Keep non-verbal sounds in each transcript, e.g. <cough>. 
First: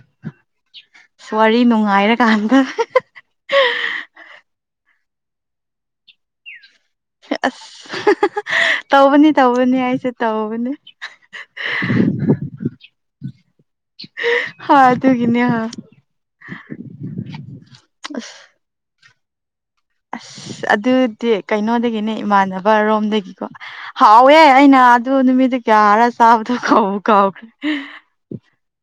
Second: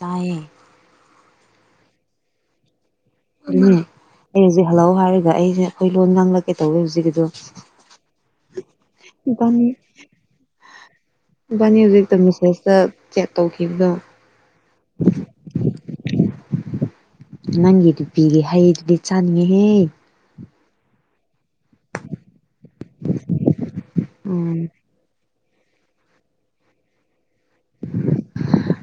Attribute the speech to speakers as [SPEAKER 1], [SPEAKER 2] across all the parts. [SPEAKER 1] ꯇꯥꯏꯌꯦ
[SPEAKER 2] ꯋꯥꯔꯤ ꯅꯨꯡꯉꯥꯏꯔꯀꯥꯟꯗ ꯍꯥ ꯍꯥ
[SPEAKER 1] ꯑꯗ ꯑꯩꯁꯦ ꯑꯩꯈꯣꯏ ꯂꯣꯟ ꯉꯥꯡꯂꯛꯀꯦ ꯇꯧꯋꯦ ꯍꯧꯖꯤꯛꯀꯤꯗꯣ
[SPEAKER 2] ꯑꯁ ꯇꯧꯕꯅꯤ
[SPEAKER 1] ꯏꯕꯥꯅꯤ
[SPEAKER 2] ꯇꯧꯕꯅꯤ ꯍꯥꯏꯁꯨ ꯇꯧꯕꯅꯤ
[SPEAKER 1] ꯏꯕꯥꯅꯤ ꯍꯧꯖꯤꯛꯇ ꯃꯦꯁꯦꯁꯇ ꯆꯦꯠ ꯇꯧꯈꯤꯕꯗꯣ
[SPEAKER 2] ꯍꯥꯥ ꯑꯗꯨꯒꯤꯅꯦ ꯍꯥ
[SPEAKER 1] ꯅꯪꯒꯤꯗꯤ ꯄꯤꯒꯦ ꯍꯩꯗꯨꯗꯤ ꯆꯥꯅꯤꯡꯉꯦꯍꯦ
[SPEAKER 2] ꯑꯗꯨꯗꯤ ꯀꯩꯅꯣꯗꯒꯤꯅꯦ ꯏꯃꯥꯟꯅꯕ ꯔꯣꯝꯗꯒꯤꯀꯣ ꯍꯥꯎꯋꯦ
[SPEAKER 1] ꯎꯝ
[SPEAKER 2] ꯑꯩꯅ ꯑꯗꯨ ꯅꯨꯃꯤꯠ ꯌꯥꯔ ꯆꯥꯕꯗꯣ ꯀꯥꯥꯎꯕꯨ ꯀꯥꯎ <unintelligible>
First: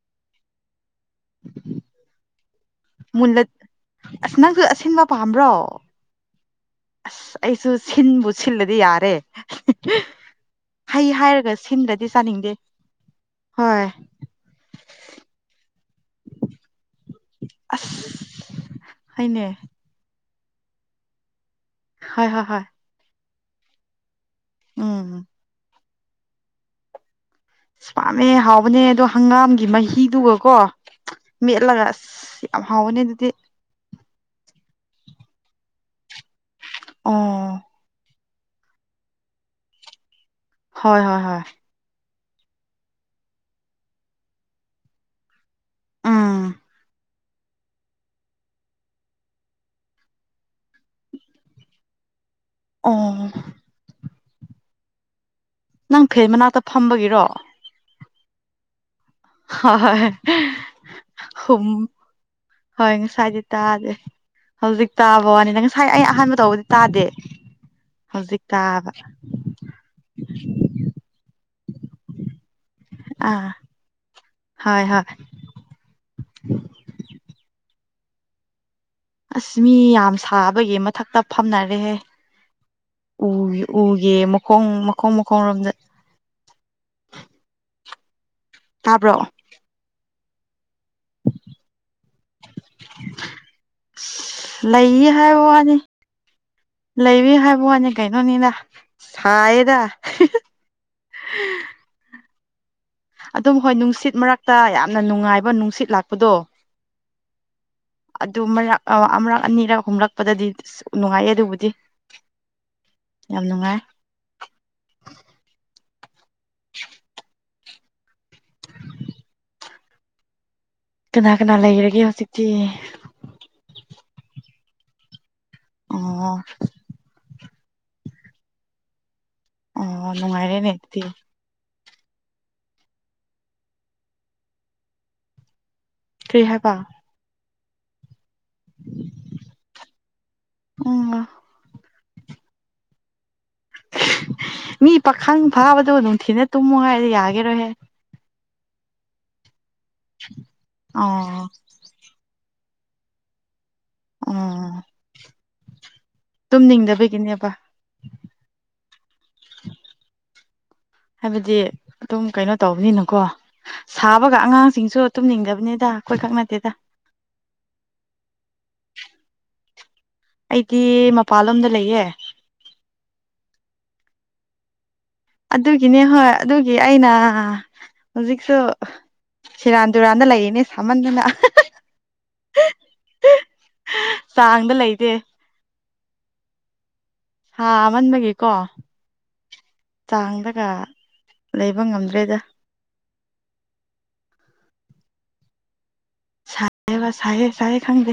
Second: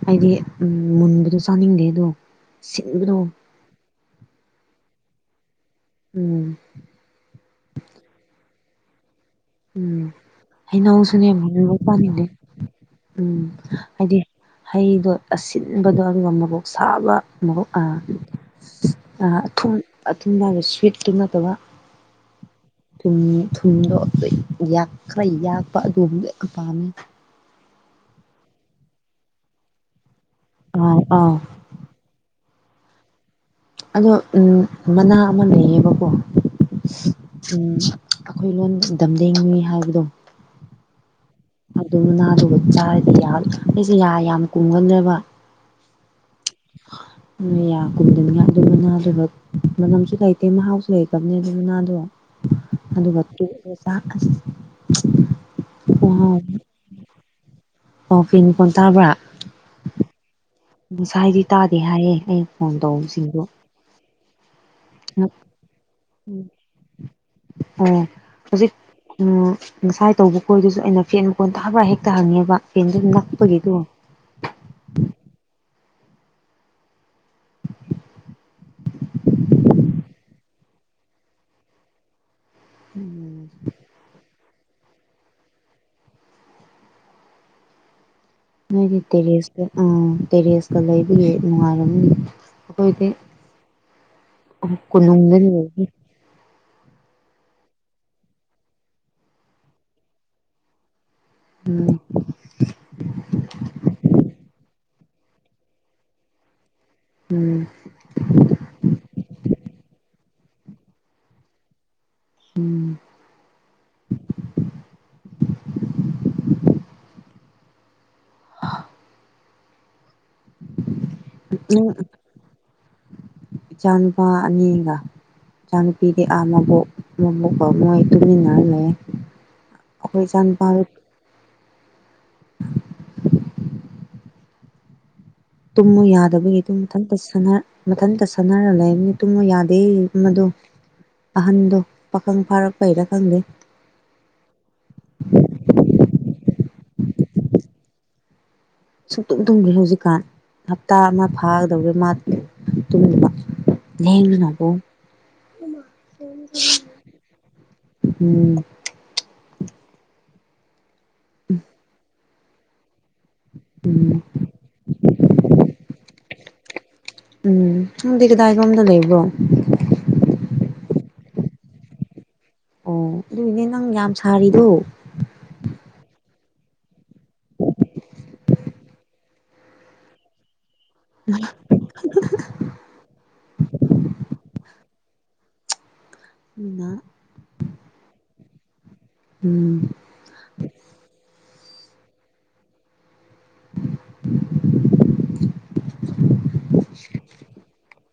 [SPEAKER 1] ꯑꯩꯗꯤ ꯎꯝ ꯃꯨꯟꯕꯗꯣ ꯆꯥꯅꯤꯡꯗꯦ ꯑꯗꯣ ꯁꯤꯟꯕꯗꯣ
[SPEAKER 2] ꯃꯨꯜꯂ ꯑꯁ ꯅꯪꯁꯨ ꯑꯁꯤꯟꯕ ꯄꯥꯝꯕ꯭ꯔꯣ
[SPEAKER 1] ꯎꯝ
[SPEAKER 2] ꯑꯁ ꯑꯩꯁꯨ ꯁꯤꯟꯕꯨ ꯁꯤꯜꯂ ꯗꯤ ꯌꯥꯔꯦ
[SPEAKER 1] ꯎꯝ
[SPEAKER 2] ꯍꯩ
[SPEAKER 1] ꯍꯩꯅꯧꯁꯨꯅꯦ
[SPEAKER 2] ꯍꯥꯏꯔꯒ
[SPEAKER 1] ꯃꯨꯟꯕ
[SPEAKER 2] ꯁꯤꯟꯗ꯭ꯔꯗꯤ
[SPEAKER 1] ꯆꯥꯅꯤꯡꯗꯦ ꯎꯝ
[SPEAKER 2] ꯍꯣꯏ
[SPEAKER 1] ꯍꯥꯏꯗꯤ ꯍꯩꯗꯣ ꯑꯁꯤꯟ ꯕꯗꯣ ꯑꯗꯨꯒ ꯃꯔꯣꯛ ꯁꯥꯕ ꯃꯔꯣꯛ ꯑ
[SPEAKER 2] ꯑꯁ
[SPEAKER 1] ꯑ
[SPEAKER 2] ꯍꯣꯏꯅꯦ
[SPEAKER 1] ꯑꯊꯨꯝ ꯊꯨꯝ ꯂꯕ ꯁ꯭ꯋꯤꯠꯇꯨ ꯅꯠꯇꯕ
[SPEAKER 2] ꯍꯣꯏ ꯍꯣꯏ ꯍꯣꯏ
[SPEAKER 1] ꯑꯝ ꯊꯨꯝꯗꯣ ꯌꯥꯛ
[SPEAKER 2] ꯎꯝ
[SPEAKER 1] ꯈꯔ ꯌꯥꯛꯄ ꯑꯗꯨꯝꯕꯗꯣ ꯌꯥꯝ ꯄꯥꯝꯃꯦ
[SPEAKER 2] ꯑ ꯄꯥꯝꯃꯦ ꯍꯥꯎꯕꯅꯦ ꯑꯗꯣ ꯍꯪꯒꯥꯝꯒꯤ ꯃꯍꯤꯗꯨꯒꯀꯣ
[SPEAKER 1] ꯑꯥ
[SPEAKER 2] ꯃꯦꯠꯂꯒ ꯑꯁ ꯌꯥꯝ ꯍꯥꯎꯕꯅꯦ ꯑꯗꯨꯗꯤ
[SPEAKER 1] ꯑꯗꯣ ꯎꯝ ꯃꯅꯥ ꯑꯃ ꯂꯩꯌꯦꯕꯀꯣ
[SPEAKER 2] ꯑꯣ
[SPEAKER 1] ꯎꯝ ꯑꯩꯈꯣꯏ ꯂꯣꯟ ꯗꯝꯗꯦꯡꯉꯨꯏ ꯍꯥꯏꯕꯗꯣ
[SPEAKER 2] ꯍꯣꯏ ꯍꯣꯏ ꯍꯣꯏ
[SPEAKER 1] ꯑꯗꯨ ꯃꯅꯥꯗꯨꯒ ꯆꯥꯔꯗꯤ ꯌꯥꯝ ꯑꯩꯁꯦ ꯌꯥ ꯌꯥꯝ ꯀꯨꯝꯒꯜꯂꯦꯕ
[SPEAKER 2] ꯎꯝ
[SPEAKER 1] ꯌꯥ ꯀꯨꯝꯗꯅꯤꯡꯉꯥꯢ ꯑꯗꯨ ꯃꯅꯥꯗꯨꯒ ꯃꯅꯝꯁꯨ ꯂꯩꯇꯦ ꯃꯍꯥꯎꯁꯨ ꯂꯩꯇꯝꯅꯦ ꯑꯗꯨ ꯃꯅꯥꯗꯣ
[SPEAKER 2] ꯑꯣ
[SPEAKER 1] ꯑꯗꯨꯒ ꯇꯣꯠꯂꯒ ꯆꯥꯕ ꯑꯁ
[SPEAKER 2] ꯅꯪ ꯐꯦꯟ
[SPEAKER 1] ꯈꯨꯍꯥꯎ
[SPEAKER 2] ꯃꯅꯥꯛꯇ ꯐꯝꯕꯒꯤꯔꯣ
[SPEAKER 1] ꯑꯣ ꯐꯦꯟ ꯃꯈꯣꯟ ꯇꯥꯕ꯭ꯔꯥ
[SPEAKER 2] ꯍꯣ ꯍꯣꯏ
[SPEAKER 1] ꯉꯁꯥꯏꯗꯤ
[SPEAKER 2] ꯍꯨꯝ
[SPEAKER 1] ꯇꯥꯗꯦ ꯍꯥꯏꯌꯦ ꯑꯩ ꯐꯣꯟ
[SPEAKER 2] ꯍꯣꯏ ꯉꯁꯥꯏꯗꯤ
[SPEAKER 1] ꯇꯧꯕꯁꯤꯡꯗꯣ
[SPEAKER 2] ꯇꯥꯗꯦ ꯍꯧꯖꯤꯛ ꯇꯥꯕ
[SPEAKER 1] ꯎꯝ
[SPEAKER 2] ꯋꯥꯅꯤꯗ ꯉꯁꯥꯏ ꯑꯩ ꯑꯍꯥꯟꯕ ꯇꯧꯕꯗꯤ ꯇꯥꯗꯦ
[SPEAKER 1] ꯑꯣ ꯍꯧꯖꯤꯛ ꯎꯝ ꯉꯁꯥꯏ ꯇꯧꯕ ꯈꯣꯏꯗꯁꯨ ꯑꯩꯅ ꯐꯦꯟ ꯐꯣꯟꯗ ꯍꯕ꯭ꯔ ꯍꯦꯛꯇ ꯍꯪꯉꯦꯕ ꯐꯦꯟꯗꯨ
[SPEAKER 2] ꯑꯥ
[SPEAKER 1] ꯅꯛꯄꯒꯤꯗꯣ
[SPEAKER 2] ꯍꯣꯏ ꯍꯣꯏ <inaudible> ꯑꯁ ꯃꯤ ꯌꯥꯝ ꯁꯥꯕꯒꯤ ꯃꯊꯛꯇ ꯐꯝꯅꯔꯦꯍꯦ
[SPEAKER 1] ꯎꯝ
[SPEAKER 2] ꯎꯒꯤ ꯎꯒꯤ ꯃꯈꯣꯡ ꯃ ꯃꯈꯣꯡ ꯃꯈꯣꯡꯔꯣꯝꯗ
[SPEAKER 1] ꯅꯣꯢꯒꯤ
[SPEAKER 2] ꯇꯥꯕ꯭ꯔꯣ
[SPEAKER 1] ꯇꯔꯦꯁꯇ ꯑ ꯇꯦꯔꯦꯁ ꯀ ꯂꯩꯕꯒꯤ ꯅꯨꯡꯉꯥꯏꯔꯝꯅꯤ ꯑꯩꯈꯣꯏꯗ
[SPEAKER 2] ꯑꯁ ꯂꯩꯌꯦ ꯍꯥꯏꯕ
[SPEAKER 1] ꯀꯣꯅꯨꯡꯗꯅꯤ
[SPEAKER 2] ꯋꯥꯅꯤ
[SPEAKER 1] <unintelligible>
[SPEAKER 2] ꯂꯩꯔꯤ ꯍꯥꯏꯕ ꯋꯥꯅꯤ ꯀꯩꯅꯣꯅꯤꯗ ꯊꯥꯏꯌꯦꯗ
[SPEAKER 1] ꯎꯝ
[SPEAKER 2] ꯑꯗꯨꯝ ꯍꯣꯏ ꯅꯨꯡꯁꯤꯠ ꯃꯔꯛꯇ ꯌꯥꯝꯅ ꯅꯨꯡꯉꯥꯏꯕ ꯅꯨꯡꯁꯤꯠ ꯂꯥꯛꯄꯗꯣ
[SPEAKER 1] ꯎꯝ
[SPEAKER 2] ꯑꯗꯨ ꯃꯔꯛ ꯑ ꯑꯃꯔꯛ ꯑꯅꯤꯔꯛ ꯍꯨꯝꯂꯛꯄꯗꯗꯤ ꯏꯁ ꯅꯨꯡꯉꯥꯏꯌꯦ ꯑꯗꯨꯕꯨꯗꯤ ꯌꯥꯝ ꯅꯨꯡꯉꯥꯏ ꯀꯅꯥ ꯀꯅꯥ
[SPEAKER 1] ꯅꯪ
[SPEAKER 2] ꯂꯩꯔꯒꯦ ꯍꯧꯖꯤꯛꯇꯤ
[SPEAKER 1] ꯅꯨꯄꯥ ꯑꯅꯤꯒ ꯏꯆꯥꯅꯨꯄꯤꯗꯤ
[SPEAKER 2] ꯑꯣ
[SPEAKER 1] ꯑꯥ ꯃꯕꯣꯛ <unintelligible> ꯃꯣꯢ ꯇꯨꯝꯃꯤꯟꯅꯔ ꯂꯩꯌꯦ
[SPEAKER 2] ꯑꯣ
[SPEAKER 1] ꯑꯩꯈꯣꯏ
[SPEAKER 2] ꯅꯨꯡꯉꯥꯏꯔꯦꯅꯦ
[SPEAKER 1] ꯏꯆꯥꯅꯨꯄꯥꯗꯨ
[SPEAKER 2] ꯑꯗꯨꯗꯤ
[SPEAKER 1] <inaudible> ꯇꯨꯝꯃꯨ
[SPEAKER 2] ꯀꯔꯤ
[SPEAKER 1] ꯌꯥꯗꯕꯒꯤ
[SPEAKER 2] ꯍꯥꯏꯕ
[SPEAKER 1] ꯑꯗꯨꯝ ꯃꯊꯟꯇ ꯁꯥꯟꯅ ꯃꯊꯟꯇ ꯁꯥꯟꯅꯔ ꯂꯩꯕꯅꯤ ꯇꯨꯝꯃꯣ ꯌꯥꯗꯦ ꯑꯃꯗꯣ
[SPEAKER 2] ꯎꯝ
[SPEAKER 1] ꯑꯍꯟꯗꯣ ꯄꯥꯈꯪ ꯐꯥꯔꯛꯄꯩꯔ ꯈꯪꯗꯦ
[SPEAKER 2] ꯃꯤ ꯄꯥꯈꯪ ꯐꯥꯕꯗꯣ ꯅꯨꯡꯊꯤꯟꯗ ꯇꯨꯝꯃꯣ ꯍꯥꯏꯔ ꯌꯥꯒꯦꯔꯣꯍꯦ
[SPEAKER 1] ꯁꯨꯛꯇꯨꯝ ꯇꯨꯝꯗꯦ ꯍꯧꯖꯤꯛꯀꯥꯟ ꯍꯞꯇꯥ ꯑꯃ
[SPEAKER 2] ꯑꯣ
[SPEAKER 1] ꯐꯥꯒꯗꯧꯔꯦ ꯃꯥ ꯇꯨꯝꯅꯤꯡꯕ
[SPEAKER 2] ꯑꯣ
[SPEAKER 1] <unintelligible>
[SPEAKER 2] ꯇꯨꯝꯅꯤꯡꯗꯕꯒꯤꯅꯦꯕ
[SPEAKER 1] ꯎꯝ
[SPEAKER 2] ꯍꯥꯏꯕꯗꯤ ꯑꯗꯨꯝ ꯀꯩꯅꯣ ꯇꯧꯕꯅꯤꯅꯀꯣ ꯁꯥꯕꯒ ꯑꯉꯥꯡꯁꯤꯡꯁꯨ ꯇꯨꯝꯅꯤꯡꯗꯕꯅꯤꯗ ꯑꯩꯈꯣꯢ ꯈꯛ ꯅꯠꯇꯦꯗ
[SPEAKER 1] ꯎꯝ ꯅꯪꯗꯤ ꯀꯗꯥꯏ ꯔꯣꯝꯗ ꯂꯩꯕ꯭ꯔꯣ
[SPEAKER 2] ꯑꯩꯗꯤ ꯃꯄꯥꯟꯂꯣꯝꯗ ꯂꯩꯌꯦ
[SPEAKER 1] ꯑꯣ ꯑꯗꯨꯏꯅꯦ ꯅꯪ ꯌꯥꯝ ꯁꯥꯔꯤꯗꯣ
[SPEAKER 2] ꯑꯗꯨꯒꯤꯅꯦ ꯍꯣꯏ ꯑꯗꯨꯒꯤ ꯑꯩꯅ ꯍꯧꯖꯤꯛꯁꯨ ꯁꯦꯔꯥꯟ ꯇꯨꯔꯥꯟꯗ ꯂꯩꯔꯤꯅꯦ ꯁꯥꯃꯟꯗꯅ ꯑꯍꯍ ꯍꯍ ꯆꯥꯡꯗ ꯂꯩ ꯇꯦ
[SPEAKER 1] ꯎꯅ
[SPEAKER 2] ꯍꯥꯥ ꯃꯟꯕꯒꯤ ꯀꯣ
[SPEAKER 1] ꯎꯝ
[SPEAKER 2] ꯂꯩꯕ ꯉꯝꯗ꯭ꯔꯦꯗ ꯁꯥꯏꯌꯦꯕ ꯁꯥꯏꯌꯦ ꯁꯥꯏꯌꯦ ꯈꯪꯗꯦ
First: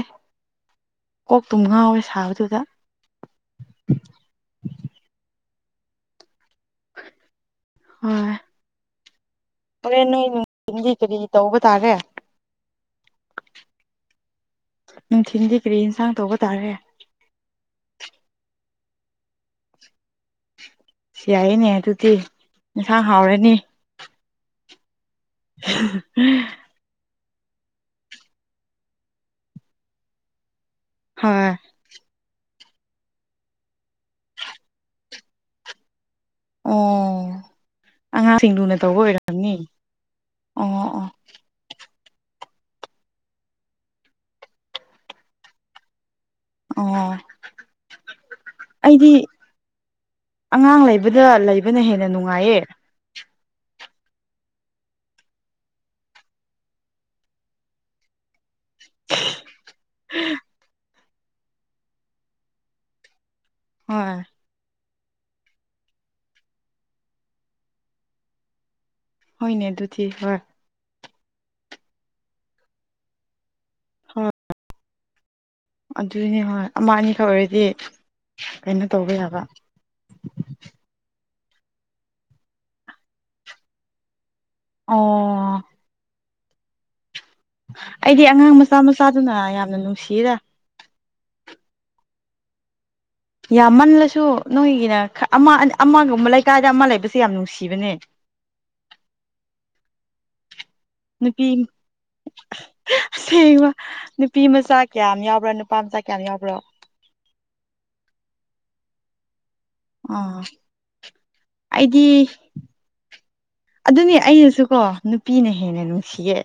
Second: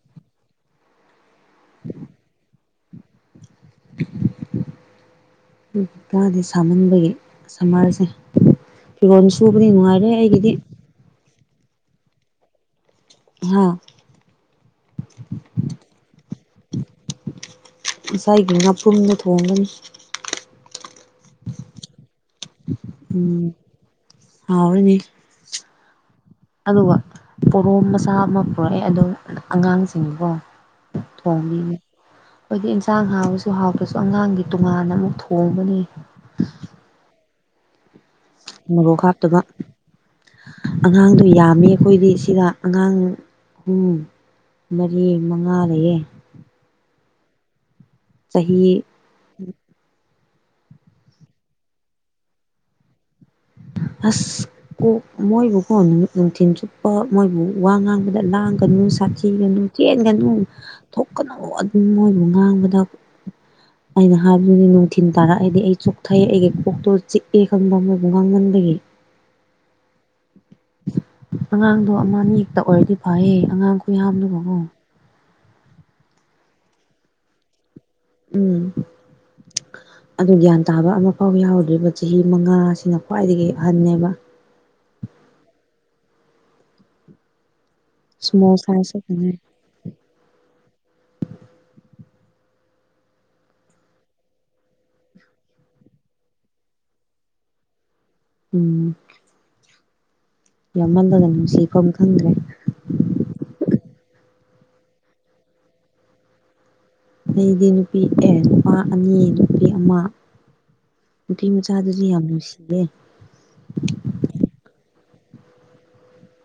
[SPEAKER 2] ꯀꯣꯛꯇꯨꯝ ꯉꯥꯎꯋꯦ ꯁꯥꯕꯗꯨꯗ
[SPEAKER 1] <inaudible> ꯎꯝ ꯃꯥꯗꯦꯁ ꯁꯥꯃꯟꯕꯒꯤ ꯁꯝꯃꯔꯁꯦ
[SPEAKER 2] ꯍꯣꯏ
[SPEAKER 1] ꯐꯤꯔꯣꯜ ꯁꯨꯕꯗꯤ
[SPEAKER 2] ꯍꯣꯔꯦꯟ
[SPEAKER 1] ꯅꯨꯡꯉꯥꯏꯔꯦ
[SPEAKER 2] ꯅꯣꯏ
[SPEAKER 1] ꯑꯩꯒꯤꯗꯤ
[SPEAKER 2] ꯅꯨꯡꯊꯤꯟꯗꯤ ꯀꯔꯤ ꯇꯧꯕ ꯇꯥꯔꯦ
[SPEAKER 1] ꯍꯥ
[SPEAKER 2] ꯅꯨꯡꯊꯤꯟꯗꯤ ꯀꯔꯤ ꯏꯟꯁꯥꯡ ꯇꯧꯕ ꯇꯥꯔꯦ
[SPEAKER 1] ꯊꯨꯝꯅ ꯊꯣꯡꯒꯅꯤ
[SPEAKER 2] ꯁꯤ ꯌꯥꯏꯌꯦꯅꯦ ꯑꯗꯨꯗꯤ ꯏꯟꯁꯥꯡ
[SPEAKER 1] ꯎꯝ
[SPEAKER 2] ꯍꯥꯎꯔꯅꯤ
[SPEAKER 1] ꯍꯥꯎꯔꯅꯤ
[SPEAKER 2] ꯍꯍ ꯎꯝ
[SPEAKER 1] ꯑꯗꯨꯒ ꯄꯣꯔꯣꯝ ꯃꯆꯥ ꯑꯃ ꯄꯨꯔꯛꯑꯦ ꯑꯗꯨ ꯑꯉꯥꯡꯁꯤꯡꯀꯣ
[SPEAKER 2] ꯍꯣꯏ
[SPEAKER 1] ꯑꯈꯣꯏꯗꯤ ꯏꯟꯁꯥꯡ ꯍꯥꯥꯎꯔꯁꯨ ꯍꯥꯎꯇ꯭ꯔꯁꯨ ꯑꯉꯥꯡꯒꯤ ꯇꯣꯉꯥꯟꯅ ꯑꯃꯨꯛ ꯊꯣꯡꯕꯅꯤ
[SPEAKER 2] ꯑꯣ ꯑꯉꯥꯡꯁꯤꯡ ꯂꯨꯅ
[SPEAKER 1] ꯃꯣꯔꯣꯛ
[SPEAKER 2] ꯇꯧꯕ
[SPEAKER 1] ꯍꯥꯞꯇꯕ
[SPEAKER 2] ꯑꯣꯏꯔꯝꯅꯤ ꯑꯣ ꯑꯣ
[SPEAKER 1] ꯑꯉꯥꯡꯗꯤ ꯌꯥꯝꯃꯦ ꯑꯈꯣꯏꯗꯤ ꯁꯤꯗ ꯑꯉꯥꯡ ꯑꯍꯨꯝ ꯃꯔꯤ ꯃꯉꯥ ꯂꯩꯌꯦ
[SPEAKER 2] ꯑꯣ
[SPEAKER 1] ꯆꯍꯤ
[SPEAKER 2] ꯑꯩꯗꯤ ꯑꯉꯥꯡ ꯂꯩꯕꯗ ꯂꯩꯕꯅ ꯍꯦꯟꯅ ꯅꯨꯡꯉꯥꯏꯌꯦ
[SPEAKER 1] ꯑꯁ ꯀꯣꯛ ꯃꯣꯏꯕꯨꯀꯣ ꯅꯨꯃꯤꯠ ꯅꯨꯡꯊꯤꯟ ꯆꯨꯞꯄ ꯃꯣꯏꯕꯨ ꯋꯥ ꯉꯥꯡꯕꯗ ꯂꯥꯡ ꯀꯅꯨ ꯁꯥꯊꯤꯒꯅꯨ ꯆꯦꯟꯒꯅꯨ ꯊꯣꯛꯀꯅꯨ ꯑꯗꯨꯝ ꯃꯣꯏꯕꯨ ꯉꯥꯡꯕꯗ ꯑꯩꯅ
[SPEAKER 2] ꯍꯣꯏ
[SPEAKER 1] ꯍꯥꯏꯕꯗꯨꯅꯤ ꯅꯨ ꯊꯤꯟ ꯇꯥꯔꯦꯑꯦꯗꯤ ꯑꯩ ꯆꯣꯛꯊꯩ ꯑꯩꯒꯤ ꯀꯣꯛꯇꯣ ꯆꯤꯛꯑꯦ ꯈꯪꯕ ꯃꯣꯏꯕꯨ ꯉꯥꯡꯃꯟꯕꯒꯤ
[SPEAKER 2] ꯍꯣꯏꯅꯦ ꯑꯗꯨ ꯗꯤ ꯍꯣꯏ
[SPEAKER 1] ꯑꯉꯥꯡꯗꯣ ꯑꯃ ꯑꯅꯤ ꯈꯛꯇ ꯑꯣꯏꯔꯗꯤ ꯐꯩꯌꯦ ꯑꯉꯥꯡ ꯈꯨꯌꯥꯝꯗꯨꯒ ꯀꯣ
[SPEAKER 2] ꯑꯗꯨꯅꯦ ꯍꯣꯏ ꯑꯃ ꯑꯅꯤꯈꯛ ꯑꯣꯏꯔꯗꯤ
[SPEAKER 1] ꯎꯝ
[SPEAKER 2] ꯀꯩꯅꯣ ꯇꯧꯕ ꯌꯥꯕ
[SPEAKER 1] ꯐꯥꯎ ꯌꯥꯎꯗ꯭ꯔꯤꯕ ꯆꯍꯤ ꯃꯉꯥꯁꯤꯅ ꯈ꯭ꯋꯥꯏꯗꯒꯤ ꯑꯍꯟꯅꯦꯕ
[SPEAKER 2] ꯑꯣ ꯑꯩꯗꯤ ꯑꯉꯥꯡ
[SPEAKER 1] ꯁ꯭ꯃꯣꯜ
[SPEAKER 2] ꯃꯆꯥ
[SPEAKER 1] ꯁꯥꯏꯖ ꯈꯛꯇꯅꯦ
[SPEAKER 2] ꯃꯆꯥꯗꯨꯅ ꯌꯥꯝꯅ ꯅꯨꯡꯁꯤꯌꯦꯗ ꯌꯥꯝꯃꯜꯂꯁꯨ ꯅꯣꯏꯒꯤꯅ ꯑꯃ ꯑꯃꯒꯨꯝꯕ ꯂꯩꯀꯥꯏꯗ ꯑꯃ ꯂꯩꯕꯁꯦ ꯌꯥꯝ ꯅꯨꯡꯁꯤꯕꯅꯦ
[SPEAKER 1] ꯎꯝ ꯌꯥꯝꯃꯜꯂꯒ
[SPEAKER 2] ꯅꯨꯄꯤ
[SPEAKER 1] ꯅꯨꯡꯁꯤꯐꯝ ꯈꯪꯗ꯭ꯔꯦ
[SPEAKER 2] ꯑꯁꯦꯡꯕ ꯅꯨ ꯅꯨꯄꯤ ꯃꯆꯥ ꯀꯌꯥ ꯌꯥꯎꯕ꯭ꯔꯥ ꯅꯨꯄꯥ ꯃꯆꯥ ꯀꯌꯥ ꯌꯥꯎꯕ꯭ꯔꯣ
[SPEAKER 1] ꯑꯩꯗꯤ ꯅꯨꯄꯤ ꯑꯦ ꯅꯨꯄꯥ ꯑꯅꯤ ꯅꯨꯄꯤ ꯑꯃ
[SPEAKER 2] ꯑꯥ
[SPEAKER 1] ꯅꯨꯄꯤ ꯃꯆꯥꯗꯨꯁꯨ ꯌꯥꯝ ꯅꯨꯡꯁꯤꯌꯦ
[SPEAKER 2] ꯑꯗꯨꯅꯤ ꯑꯩꯅꯁꯨ ꯀꯣ ꯅꯨꯄꯤꯅ ꯍꯦꯟꯅ ꯅꯨꯡꯁꯤꯌꯦ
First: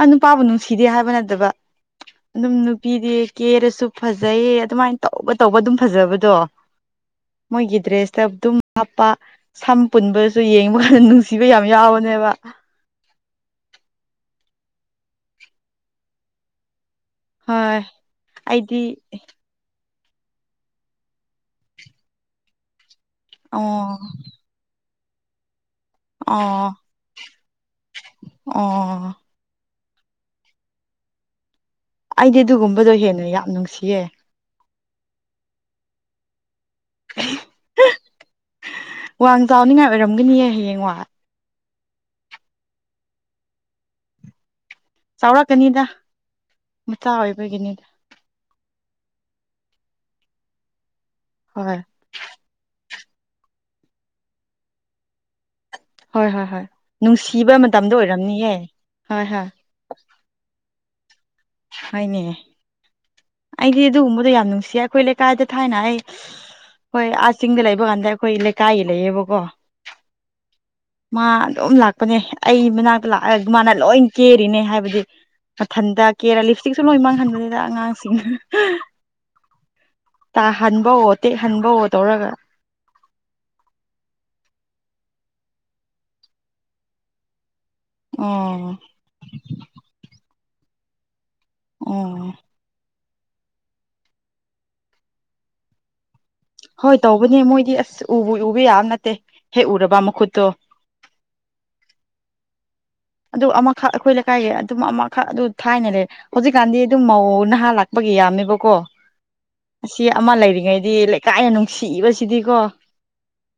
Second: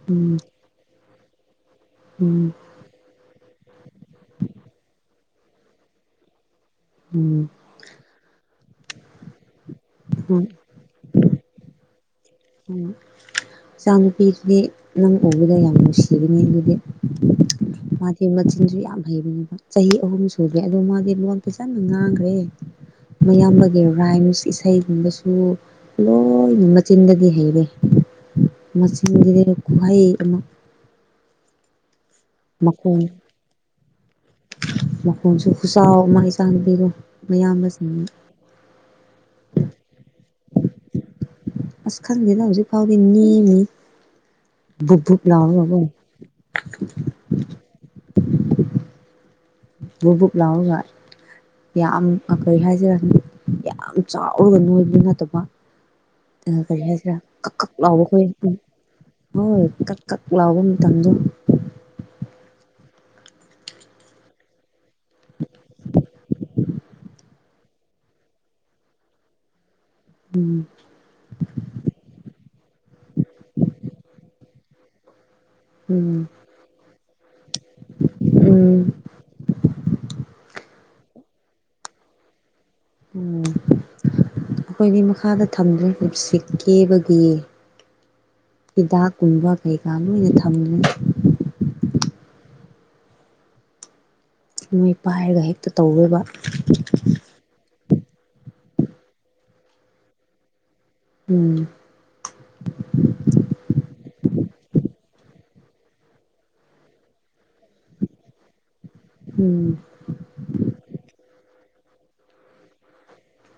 [SPEAKER 2] ꯑ
[SPEAKER 1] ꯎꯝ
[SPEAKER 2] ꯅꯨꯄꯥꯕꯨ ꯅꯨꯡꯁꯤꯗꯦ ꯍꯥꯏꯕꯅ ꯕ
[SPEAKER 1] ꯎꯝ
[SPEAKER 2] ꯑꯗꯨꯝ ꯅꯨꯄꯤꯗꯤ ꯀꯦꯔꯁꯨ ꯐꯖꯩꯌꯦ ꯑꯗꯨꯃꯥꯏꯅ ꯇꯧꯕ ꯇꯧꯕ ꯑꯗꯨꯝ ꯐꯖꯕꯗꯣ
[SPEAKER 1] ꯎꯝ
[SPEAKER 2] ꯃꯣꯏꯒꯤ ꯗ꯭ꯔꯦꯁꯇ ꯑꯗꯨꯝ ꯍꯥꯞꯄ ꯁꯝ ꯄꯨꯟꯕꯁꯨ
[SPEAKER 1] ꯍꯣꯏ
[SPEAKER 2] ꯌꯦꯡꯕ ꯈ ꯅꯨꯡꯁꯤ ꯌꯥꯝ ꯌꯥꯎꯕꯅꯦꯕ
[SPEAKER 1] ꯎ ꯏꯆꯥ ꯅꯨꯨꯄꯤꯗꯨꯗꯤ ꯅꯪ ꯎꯕꯗ ꯌꯥꯝ ꯅꯨꯡꯁꯤꯔꯅꯤ ꯑꯗꯨꯗꯤ
[SPEAKER 2] ꯍꯣꯏ
[SPEAKER 1] ꯃꯥꯗꯤ ꯃꯆꯤꯟꯁꯨ
[SPEAKER 2] ꯑꯩꯗꯤ
[SPEAKER 1] ꯌꯥꯝ ꯍꯩꯕꯅꯦꯕ ꯆꯍꯤ ꯑꯍꯨꯝ ꯁꯨꯗ꯭ꯔꯤ ꯑꯗꯣ ꯃꯥꯗꯤ ꯂꯣꯟ ꯐꯤꯖꯅ ꯉꯥꯡꯈ꯭ꯔꯦ
[SPEAKER 2] ꯑꯣ
[SPEAKER 1] ꯃꯌꯥꯝꯕꯒꯤ ꯔꯥꯏꯝꯁ ꯏꯁꯩꯒꯨꯝꯕꯁꯨ ꯂꯣꯏꯅ
[SPEAKER 2] ꯑꯣ
[SPEAKER 1] ꯃꯆꯤꯟꯗꯒꯤ
[SPEAKER 2] ꯑꯣ
[SPEAKER 1] ꯃꯆꯤꯟꯗꯗꯣ ꯈꯨꯍꯩ ꯑꯃ
[SPEAKER 2] ꯑꯩꯗꯤ ꯑꯗꯨꯒꯨꯝꯕꯗꯣ
[SPEAKER 1] ꯃꯈꯣꯟ
[SPEAKER 2] ꯍꯦꯟꯅ ꯌꯥꯝ ꯅꯨꯡꯁꯤꯌꯦ
[SPEAKER 1] ꯃꯈꯣꯟꯁꯨ ꯈꯨꯆꯥꯎ ꯑꯃ ꯏ ꯆꯥꯡꯅꯄꯤꯗꯣ ꯃꯌꯥꯝꯕꯁꯤꯡ
[SPEAKER 2] ꯋꯥꯡ ꯆꯥꯎꯅꯤꯉꯥꯏ ꯑꯣꯏꯔꯝꯒꯅꯤꯌꯦ ꯍꯌꯦꯡꯋꯥꯢ
[SPEAKER 1] ꯑꯁ ꯈꯪꯗꯦꯅꯦ ꯍꯧꯖꯤꯛ ꯐꯥꯎꯗꯤ ꯅꯦꯝꯃꯤ ꯕꯨꯞꯕꯨꯞ ꯂꯥꯎꯔꯒꯀꯣ
[SPEAKER 2] ꯆꯥꯎꯔꯛꯀꯅꯤꯗ ꯃꯆꯥ ꯑꯣꯏꯕꯒꯤꯅꯤꯗ
[SPEAKER 1] ꯕꯨ ꯕꯨꯛ ꯂꯥꯎꯒ
[SPEAKER 2] ꯍꯣꯏ
[SPEAKER 1] ꯌꯥꯝ ꯀꯩ ꯍꯥꯏꯁꯤꯔ ꯌꯥꯝ ꯆꯥꯎꯔꯒ ꯅꯣꯏꯕꯗꯨ ꯅꯠꯇꯕ
[SPEAKER 2] ꯍꯣꯏ ꯍꯣꯏ
[SPEAKER 1] ꯑ
[SPEAKER 2] ꯍꯣꯏ
[SPEAKER 1] ꯀꯔꯤ ꯍꯥꯏꯁꯤꯔ ꯀꯛ
[SPEAKER 2] ꯅꯨꯡꯁꯤꯕ
[SPEAKER 1] ꯀꯛ
[SPEAKER 2] ꯃꯇꯝꯗꯣ
[SPEAKER 1] ꯂꯥꯎꯕꯈꯣꯏ
[SPEAKER 2] ꯑꯣꯏꯔꯝꯅꯤꯌꯦ
[SPEAKER 1] ꯍꯣꯏ ꯀꯛ ꯀꯛ ꯂꯥꯎꯕ ꯃꯇꯝꯗꯣ
[SPEAKER 2] ꯍꯥꯏꯅꯦ ꯑꯩꯗꯤ ꯑꯗꯨꯒꯨꯝꯕꯗꯣ ꯌꯥꯝ ꯅꯨꯡꯁꯤꯌꯦ ꯑꯩꯈꯣꯏ ꯂꯩꯀꯥꯏꯗ ꯊꯥꯏꯅ ꯑꯩ ꯑꯩꯈꯣꯏ ꯑꯥ ꯆꯤꯡꯗ ꯂꯩꯕ ꯀꯥꯟꯗ ꯑꯩꯈꯣꯏ ꯂꯩꯀꯥꯏꯒꯤ ꯂꯩꯌꯦꯕꯀꯣ
[SPEAKER 1] ꯎꯝ
[SPEAKER 2] ꯃꯥ ꯑꯗꯨꯝ ꯂꯥꯛꯄꯅꯦ ꯑꯩ ꯃꯅꯥꯛꯇ ꯂꯥꯛꯑꯒ ꯃꯥꯅ ꯂꯣꯏ ꯀꯦꯔꯤꯅꯦ ꯍꯥꯏꯕꯗꯤ ꯃꯊꯟꯇ
[SPEAKER 1] ꯎꯝ
[SPEAKER 2] ꯀꯦꯔꯥ ꯂꯤꯞꯁꯇꯤꯛꯁꯨ ꯂꯣꯏ ꯃꯥꯡꯍꯟꯕꯅꯤꯗ ꯑꯉꯥꯡꯁꯤꯡꯅ
[SPEAKER 1] ꯎꯝ
[SPEAKER 2] ꯇ ꯍꯟꯕꯋꯣ ꯇꯦꯛ ꯍꯟꯕꯋꯣ ꯇꯧꯔꯒ
[SPEAKER 1] ꯎꯝ ꯑꯩꯈꯣꯏꯗꯤ ꯃꯈꯥꯗ ꯊꯝꯗ꯭ꯔꯦ ꯂꯤꯞꯁꯇꯤꯛ ꯀꯦꯕꯒꯤ
[SPEAKER 2] ꯑꯣ
[SPEAKER 1] ꯍꯤꯗꯥꯛ ꯀꯨꯝꯕ ꯀꯩꯀꯥ ꯂꯣꯏꯅ ꯊꯝꯗ꯭ꯔꯦ
[SPEAKER 2] ꯑꯣ
[SPEAKER 1] ꯅꯣꯏ ꯄꯥꯏꯔꯒ ꯍꯦꯛꯇ ꯇꯧꯔꯣꯏꯕ
[SPEAKER 2] ꯍꯣꯏ ꯇꯧꯕꯅꯦ ꯃꯣꯏꯗꯤ ꯎꯕꯨ ꯎꯕ ꯌꯥꯕ ꯅꯠꯇꯦ ꯍꯦꯛ ꯎꯔꯕ ꯃꯈꯨꯠꯇꯣ
[SPEAKER 1] ꯎꯝ
[SPEAKER 2] ꯑꯗꯨ ꯑꯃꯈꯛ ꯑꯩꯈꯣꯏ ꯂꯩꯀꯥꯏꯒꯤ ꯑꯗꯨꯝ ꯑꯃꯈꯛ ꯑꯗꯨ ꯊꯥꯏꯅ ꯂꯩ ꯍꯧꯖꯤꯛꯀꯥꯟꯗꯤ ꯑꯗꯨꯝ ꯃꯧ ꯅꯍꯥ ꯂꯥꯛꯄ ꯒꯤꯌꯥꯝꯃꯦꯕ ꯀꯣ
[SPEAKER 1] ꯎꯝ
[SPEAKER 2] ꯑꯁꯤ ꯑꯃ ꯂꯩꯔꯤꯉꯩꯗꯤ ꯂꯩꯀꯥꯏꯅ ꯅꯨꯡꯁꯤꯕꯁꯤꯗꯤꯀꯣ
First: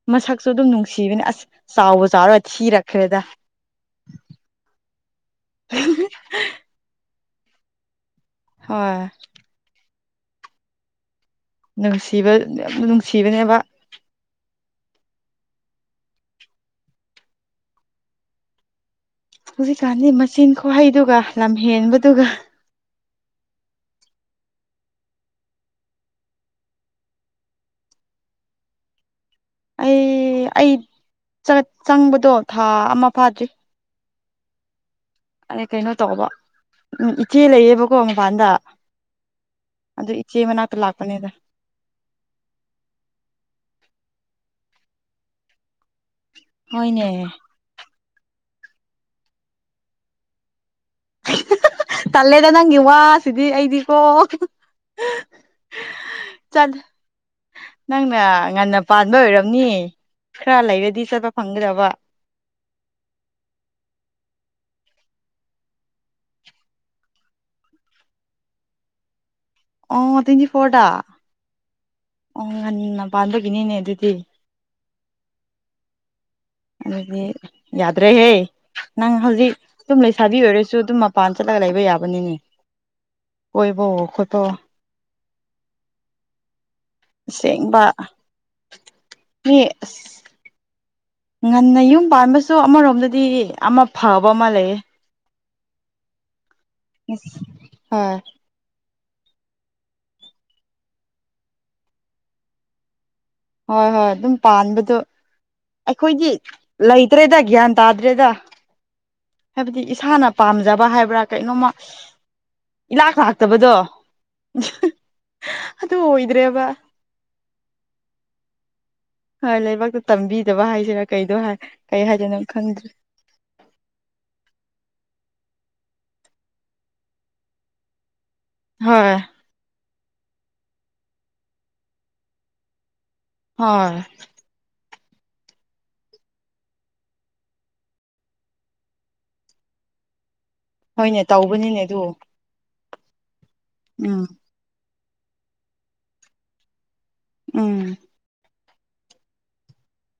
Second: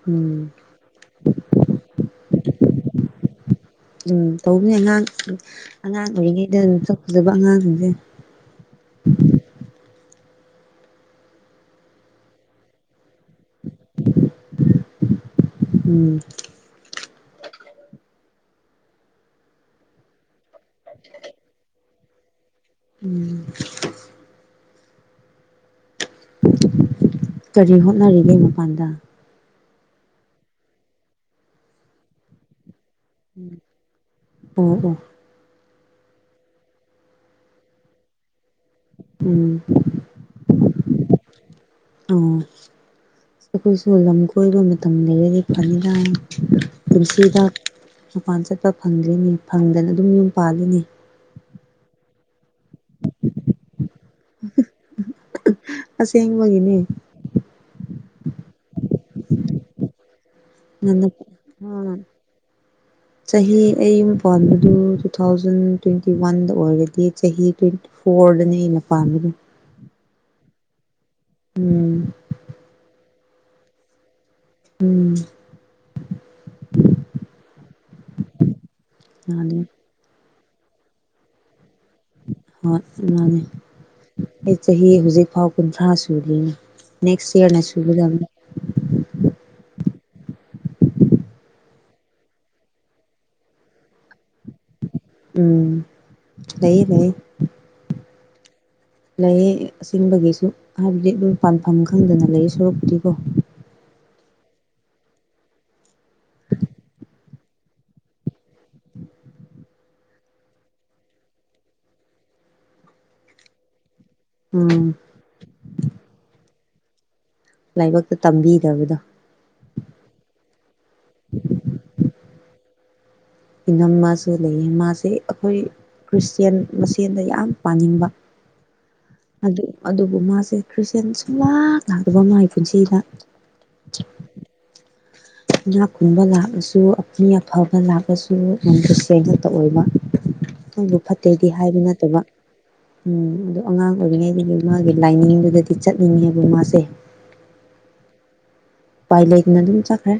[SPEAKER 1] ꯎꯝ
[SPEAKER 2] ꯃꯁꯛꯁꯨ ꯑꯗꯨꯝ ꯅꯨꯡꯁꯤꯕꯅꯦ ꯑꯁ ꯆꯥꯎꯕꯨ ꯆꯥꯎꯔ ꯊꯤꯔꯛꯈ꯭ꯔꯦꯗ
[SPEAKER 1] ꯎꯝ ꯇꯧꯕꯅꯦ ꯑꯉꯥꯡ ꯑꯉꯥꯡ ꯑꯣꯏꯔꯤꯉꯩꯗ ꯃꯁꯛ ꯐꯖꯕ ꯑꯉꯥꯡꯁꯤꯡꯁꯦ
[SPEAKER 2] ꯍꯣꯏ ꯅꯨꯡꯁꯤꯕ ꯌꯥꯝꯅ ꯅꯨꯡꯁꯤꯕꯅꯦꯕ
[SPEAKER 1] ꯎꯝ
[SPEAKER 2] ꯍꯧꯖꯤꯛꯀꯥꯟꯗꯤ ꯃꯆꯤꯟ ꯈꯨꯍꯩꯗꯨꯒ ꯂꯝꯍꯦꯟꯕꯗꯨꯒ
[SPEAKER 1] ꯎꯝ ꯀꯔꯤ ꯍꯣꯠꯅꯔꯤꯒꯦ ꯃꯄꯥꯟꯗ
[SPEAKER 2] ꯑꯩ ꯑꯩ ꯆꯠ ꯆꯪꯕꯗꯣ ꯊꯥ ꯑꯃ ꯐꯥꯗ꯭ꯔꯤ
[SPEAKER 1] ꯑꯣ ꯑꯣ
[SPEAKER 2] ꯑꯩ ꯀꯩꯅꯣ ꯇꯧꯕ ꯎꯝ ꯏꯆꯦ ꯂꯩꯌꯦꯕꯀꯣ ꯃꯄꯥꯟꯗ
[SPEAKER 1] ꯎꯝ
[SPEAKER 2] ꯑꯗꯨ ꯏꯆꯦ ꯃꯅꯥꯛꯇ ꯂꯥꯛꯄꯅꯦꯗ
[SPEAKER 1] ꯑꯣ ꯑꯩꯈꯣꯏꯁꯨ ꯂꯝ ꯀꯣꯏꯕ ꯃꯇꯝ ꯂꯩꯔꯗꯤ ꯐꯅꯤꯗ
[SPEAKER 2] ꯍꯣꯏꯅꯦ
[SPEAKER 1] ꯄꯨꯟꯁꯤꯗꯥꯛ ꯃꯄꯥꯟ ꯆꯠꯄ ꯐꯪꯗ꯭ꯔꯤꯅꯤ ꯐꯪꯗꯅ ꯑꯗꯨꯝ ꯌꯨꯝ ꯄꯥꯜꯂꯤꯅꯤ
[SPEAKER 2] ꯇꯜꯂꯦꯗ ꯅꯪꯒꯤ ꯋꯥ ꯁꯤꯗꯤ ꯑꯩꯗꯤꯀꯣ ꯆꯠ
[SPEAKER 1] ꯁꯦꯡꯕꯒꯤꯅꯦ
[SPEAKER 2] ꯅꯪꯅ ꯉꯟꯅ ꯄꯥꯟꯕ ꯑꯣꯏꯔꯝꯅꯤ ꯈꯔ ꯂꯩꯔꯗꯤ
[SPEAKER 1] ꯉꯟꯅ
[SPEAKER 2] ꯆꯠꯄ ꯐꯪꯒꯗꯕ
[SPEAKER 1] ꯍꯝ ꯆꯍꯤ ꯑꯩ ꯄꯥꯟꯕꯗꯨ ꯇꯨ ꯊꯥꯎꯖꯟ ꯇ꯭ꯋꯦꯟꯇꯤ ꯋꯥꯟꯗ ꯑꯣꯏꯔꯗꯤ ꯆꯍꯤ ꯇ꯭ꯋꯦꯟꯇꯤ ꯐꯣꯔꯗꯅꯦ ꯑꯩꯅ ꯄꯥꯟꯕꯗꯨ
[SPEAKER 2] ꯑꯣ ꯇ꯭ꯋꯦꯟꯇꯤ ꯐꯣꯔꯗ
[SPEAKER 1] ꯎꯝ
[SPEAKER 2] ꯑꯣ ꯉꯟꯅ ꯄꯥꯟꯕꯥꯒꯤꯅꯤꯅꯦ ꯑꯗꯨꯗꯤ
[SPEAKER 1] ꯎꯝ
[SPEAKER 2] ꯑꯗꯨꯗꯤ ꯌꯥꯗ꯭ꯔꯦꯍꯦ ꯅꯪ ꯍꯧꯖꯤꯛ
[SPEAKER 1] ꯃꯥꯅꯦ
[SPEAKER 2] ꯁꯨꯝ ꯂꯩꯁ ꯁꯥꯕꯤ ꯑꯣꯏꯔꯁꯨ ꯑꯗꯨꯝ ꯃꯄꯥꯟ ꯆꯠꯂꯒ ꯂꯩ
[SPEAKER 1] ꯍꯣꯏ ꯃꯥꯅꯦ
[SPEAKER 2] ꯀꯣꯏꯕꯋꯣ ꯈꯣꯠꯄꯋꯣ
[SPEAKER 1] ꯑꯩ ꯆꯍꯤ ꯍꯧꯖꯤꯛ ꯐꯥꯎ ꯀꯨꯟꯊ꯭ꯔꯥ ꯁꯨꯗ꯭ꯔꯤꯅꯤ ꯅꯦꯛꯁ ꯌꯔꯅ
[SPEAKER 2] ꯑꯁꯦꯡꯕ
[SPEAKER 1] ꯁꯨꯒꯗꯝꯅꯦ
[SPEAKER 2] ꯃꯤ ꯑꯁ ꯉꯟꯅ ꯌꯨꯝ ꯄꯥꯟꯕꯁꯨ ꯑꯃꯔꯣꯝꯗꯗꯤ ꯑꯃ ꯐꯕ ꯑꯃ ꯂꯩꯌꯦ
[SPEAKER 1] ꯎꯝ ꯂꯩꯌꯦ ꯂꯩꯌꯦ
[SPEAKER 2] ꯑꯁ ꯍ
[SPEAKER 1] ꯂꯩꯌꯦ ꯑꯁꯦꯡꯕꯒꯤꯁꯨ ꯍꯥꯏꯕꯗꯤ ꯑꯗꯨꯝ ꯌꯨꯝ ꯄꯥꯟꯐꯝ ꯈꯪꯗꯅ ꯂꯩꯌꯦ ꯁꯔꯨꯛꯄꯨꯗꯤꯀꯣ
[SPEAKER 2] ꯍꯣꯏ ꯍꯣꯏ ꯑꯗꯨꯝ ꯄꯥꯟꯕꯗꯣ ꯑꯈꯣꯏꯗꯤ ꯂꯩꯇ꯭ꯔꯦꯗ ꯒ꯭ꯌꯥꯟ ꯇꯥꯗ꯭ꯔꯦꯗ ꯍꯥꯏꯕꯗꯤ ꯏꯁꯥꯅ ꯄꯥꯝꯖꯕ ꯍꯥꯏꯕ꯭ꯔꯥ ꯀꯩꯅꯣꯃ ꯏꯂꯥꯛ ꯂꯥꯛꯇꯕꯗꯣ ꯑꯍ
[SPEAKER 1] ꯎꯝ
[SPEAKER 2] ꯑꯗꯨ ꯑꯣꯏꯗ꯭ꯔꯦꯕ
[SPEAKER 1] ꯂꯥꯏꯕꯛꯇ ꯇꯝꯕꯤꯗꯕꯗꯣ
[SPEAKER 2] ꯍꯣꯏ ꯂꯥꯏꯕꯛꯇ ꯇꯝꯕꯤꯗꯕ ꯍꯥꯏꯁꯤꯔꯥ ꯀꯩꯗꯣ ꯍꯥꯏ ꯀꯩ ꯍꯥꯏꯗꯣꯏꯅꯣ ꯈꯪꯗ꯭ꯔꯦ
[SPEAKER 1] ꯏꯅꯝꯃꯥꯁꯨ ꯂꯩꯌꯦ ꯃꯥꯁꯦ ꯑꯩꯈꯣꯏ ꯈ꯭ꯔꯤꯁꯇꯦꯟ ꯃꯁꯦꯟꯗ ꯌꯥꯝ ꯄꯥꯟꯅꯤꯡꯕ
[SPEAKER 2] ꯍꯣꯏ
[SPEAKER 1] ꯑꯗꯨꯕꯨ ꯃꯥꯁꯦ ꯈ꯭ꯔꯤꯁꯇꯦꯟ ꯁꯨꯝꯂꯥꯛ ꯂꯥꯛꯇꯕ ꯃꯥꯒꯤ ꯄꯨꯟꯁꯤꯗ
[SPEAKER 2] ꯍꯣꯏ
[SPEAKER 1] ꯏꯅꯥ ꯈꯨꯟꯕ ꯂꯥꯛꯂꯁꯨ ꯃꯤ ꯑꯐꯕ ꯂꯥꯛꯂꯁꯨ ꯅꯟ ꯈ꯭ꯔꯤꯁꯇꯦꯟ ꯈꯛꯇ ꯑꯣꯏꯕ
[SPEAKER 2] <inaudible>
[SPEAKER 1] ꯅꯣꯏꯕꯨ ꯐꯠꯇꯦꯗꯤ ꯍꯥꯏꯕ
[SPEAKER 2] ꯇꯧꯕꯅꯤꯅꯦ ꯑꯗꯨ
[SPEAKER 1] ꯅꯠꯇꯕ ꯎꯝ ꯑꯗꯣ ꯑꯉꯥꯡ
[SPEAKER 2] ꯎꯝ
[SPEAKER 1] ꯑꯣꯏꯔꯤꯉꯩꯗꯒꯤ ꯃꯥꯒꯤ ꯂꯥꯏꯅꯤꯡꯗꯨꯗꯗꯤ ꯆꯠꯅꯤꯡꯉꯦꯕ ꯃꯥꯁꯦ
[SPEAKER 2] ꯎꯝ
[SPEAKER 1] ꯎꯄꯥꯏ ꯂꯩꯇꯅ ꯑꯗꯨꯝ ꯆꯠꯈ꯭ꯔꯦ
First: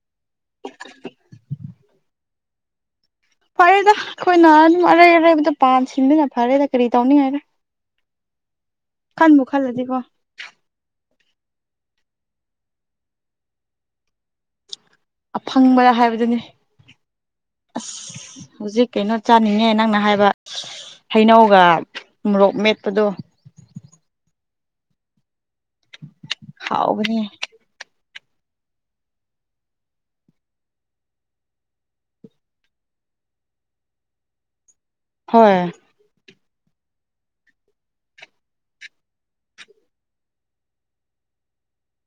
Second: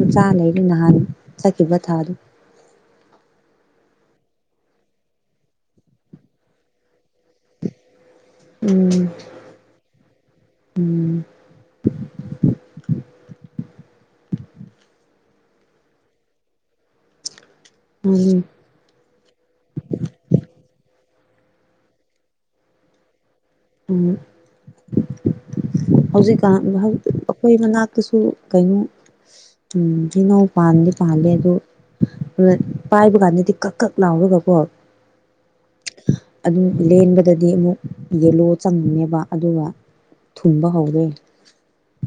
[SPEAKER 1] ꯃꯆꯥ ꯂꯩꯔꯦ ꯅꯍꯥꯟ ꯆꯠꯈꯤꯕ ꯊꯥꯗꯣ
[SPEAKER 2] ꯐꯔꯦꯗ ꯑꯈꯣꯏꯅ ꯑꯗꯨꯝ ꯑꯔꯩ ꯑꯔꯩꯕꯗ ꯄꯥꯟ ꯁꯤꯟꯕꯅ ꯐꯔꯦꯗ ꯀꯔꯤ ꯇꯧꯅꯤꯡꯉꯥꯏꯔ ꯈꯟꯕꯨ ꯈꯜꯂꯗꯤꯀꯣ
[SPEAKER 1] ꯎꯝ
[SPEAKER 2] ꯑꯐꯪꯕꯗ ꯍꯥꯏꯕꯗꯨꯅꯤ ꯑꯁ ꯍꯧꯖꯤꯛ ꯀꯩꯅꯣ ꯆꯥꯅꯤꯡꯉꯦ ꯅꯪꯅ ꯍꯥꯏꯕ ꯍꯩꯅꯧꯒ ꯃꯣꯔꯣꯛ ꯃꯦꯠꯄꯗꯣ
[SPEAKER 1] ꯎꯝ ꯍꯧꯖꯤꯛꯀꯥꯟ ꯑꯥ
[SPEAKER 2] ꯍꯥꯎꯕꯅꯦ
[SPEAKER 1] ꯑꯈꯣꯏ ꯃꯅꯥꯛ ꯇꯁꯨ ꯀꯩꯅꯣ ꯎꯝ ꯍꯩꯅꯧ ꯄꯥꯟꯗꯤ ꯄꯥꯜꯂꯦ ꯑꯗꯣ ꯑꯗꯨ ꯄꯥꯏꯕ ꯀꯥꯟꯗꯗꯤ ꯀꯛ ꯀꯛ ꯂꯥꯎꯔꯒꯀꯣ
[SPEAKER 2] ꯍꯣꯏ
[SPEAKER 1] ꯑꯗꯨꯝ ꯂꯦꯟꯕꯗꯗꯤ ꯑꯃꯨꯛ ꯌꯦꯂꯣ ꯆꯪꯅꯦꯕ ꯑꯗꯨꯒ ꯊꯨꯝꯕ ꯍꯧꯔꯦ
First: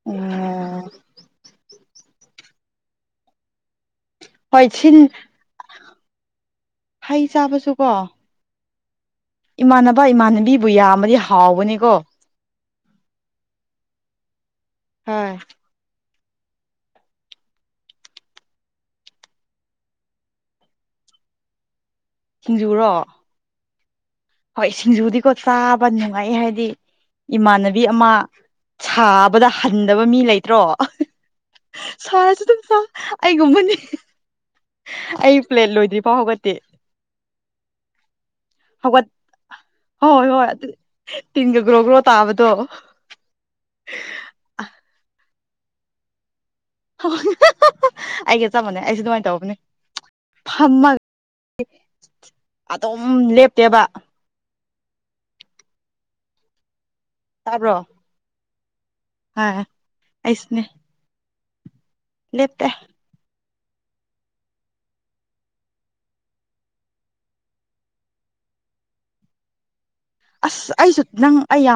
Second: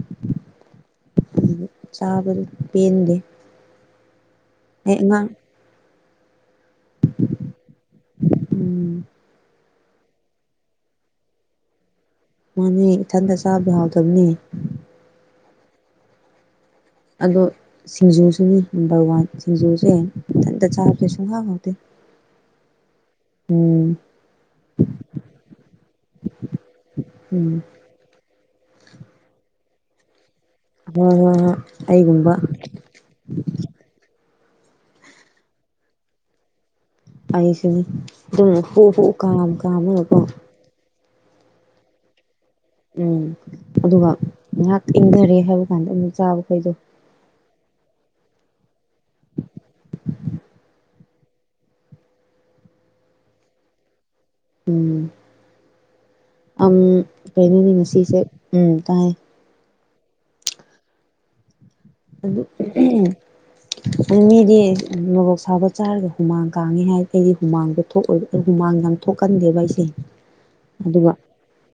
[SPEAKER 2] ꯎꯝ
[SPEAKER 1] ꯆꯥꯕꯒꯤ ꯄꯦꯟꯗꯦ
[SPEAKER 2] ꯍꯣꯏ
[SPEAKER 1] ꯑꯩ
[SPEAKER 2] ꯁꯤꯟ
[SPEAKER 1] ꯑꯉꯥꯡ
[SPEAKER 2] ꯍꯩ ꯆꯥꯕꯁꯨ ꯀꯣ
[SPEAKER 1] ꯎꯝ
[SPEAKER 2] ꯏꯃꯥꯟꯅꯕ ꯏꯃꯥꯟꯅꯕꯤꯕꯨ ꯌꯥꯝꯃꯗꯤ ꯍꯥꯎꯕꯅꯤꯀꯣ
[SPEAKER 1] ꯃꯥꯅꯦ ꯏꯊꯟꯇ ꯆꯥꯕꯗꯤ ꯌꯥꯎꯇꯕꯅꯦ
[SPEAKER 2] ꯍꯣꯏ
[SPEAKER 1] ꯑꯗꯣ ꯁꯤꯡꯖꯨꯁꯨꯅꯤ ꯅꯝꯕꯔ ꯋꯥꯟ ꯁꯤꯡꯖꯨꯁꯦ ꯏꯊꯟꯇ ꯆꯥꯕꯁꯦ ꯁꯨꯡꯍꯥꯎꯍꯥꯎꯇꯦ
[SPEAKER 2] ꯁꯤꯡꯖꯨꯔꯣ
[SPEAKER 1] ꯎꯝ
[SPEAKER 2] ꯍꯣꯏ ꯁꯤꯡꯖꯨꯗꯤꯀꯣ ꯆꯥꯕ ꯅꯨꯡꯉꯥꯏ ꯍꯥꯏꯗꯤ
[SPEAKER 1] ꯎꯝ
[SPEAKER 2] ꯏꯃꯥꯟꯅꯕꯤ ꯑꯃ ꯁꯥꯕꯗ ꯍꯟꯗꯕ ꯃꯤ ꯂꯩ ꯅꯠꯇ꯭ꯔꯣ
[SPEAKER 1] ꯍꯣꯏ ꯍꯣꯏ ꯍꯣꯏ ꯑꯩꯒꯨꯝꯕ
[SPEAKER 2] ꯁꯥꯔꯁꯨ ꯑꯗꯨꯝ ꯁꯥ ꯑꯩꯒꯨꯝꯕꯅꯦ ꯑꯩ ꯄ꯭ꯂꯦꯠ ꯂꯣꯏꯗ꯭ꯔꯤ ꯐꯥꯎ ꯍꯧꯒꯠꯇꯦ
[SPEAKER 1] ꯑꯩꯁꯨꯅꯤ ꯍꯨ ꯍꯨ
[SPEAKER 2] ꯍꯧꯒꯠ
[SPEAKER 1] ꯀꯥꯝ ꯀꯥꯝꯃꯥꯒꯀꯣ
[SPEAKER 2] ꯍꯣꯏ ꯍꯣꯏ ꯑꯗꯨ ꯇꯤꯟꯒ ꯒ꯭ꯔꯣꯒ꯭ꯔꯣ ꯇꯥꯕꯗꯣ
[SPEAKER 1] ꯎꯝ ꯑꯗꯨꯒ ꯉꯥꯏꯍꯥꯛ ꯏꯪꯊꯔꯦ ꯍꯥꯏꯕ ꯀꯥꯟꯗ ꯑꯗꯨꯛ ꯆꯥꯕꯗꯣ
[SPEAKER 2] ꯍꯣꯏ ꯑꯩꯒ ꯆꯞ ꯃꯥꯟꯅꯧ ꯑꯩꯁꯨ ꯑꯗꯨꯃꯥꯏꯅ ꯇꯧꯕꯅꯦ ꯐꯝꯃꯒ ꯑꯗꯨꯝ ꯂꯦꯞꯇꯦꯕ
[SPEAKER 1] ꯎꯝ ꯑꯥ ꯀꯩꯅꯣꯅꯦ
[SPEAKER 2] ꯇꯥꯕ꯭ꯔꯣ
[SPEAKER 1] ꯉꯁꯤꯁꯦ ꯎꯝ ꯇꯥꯏ
[SPEAKER 2] ꯍꯣꯏ ꯑꯩꯁꯨꯅꯦ ꯂꯦꯞꯇꯦ
[SPEAKER 1] ꯑꯗꯨ ꯃꯤꯗꯤ ꯃꯣꯔꯣꯛ ꯁꯥꯕ ꯆꯥꯔꯒ ꯍꯨꯃꯥꯡ ꯀꯥꯡꯉꯤ ꯍꯥꯏ ꯑꯩꯗꯤ ꯍꯨꯃꯥꯡꯁꯨ ꯊꯣꯛꯑꯣꯏꯕ ꯍꯨ ꯍꯨꯃꯥꯡ ꯊꯣꯛ ꯀꯟꯗꯦꯕ ꯑꯩꯁꯦ
[SPEAKER 2] ꯑꯁ ꯑꯩꯁꯨ
[SPEAKER 1] ꯑꯗꯨꯒ
[SPEAKER 2] ꯅꯪ ꯑꯩ ꯌꯥꯝ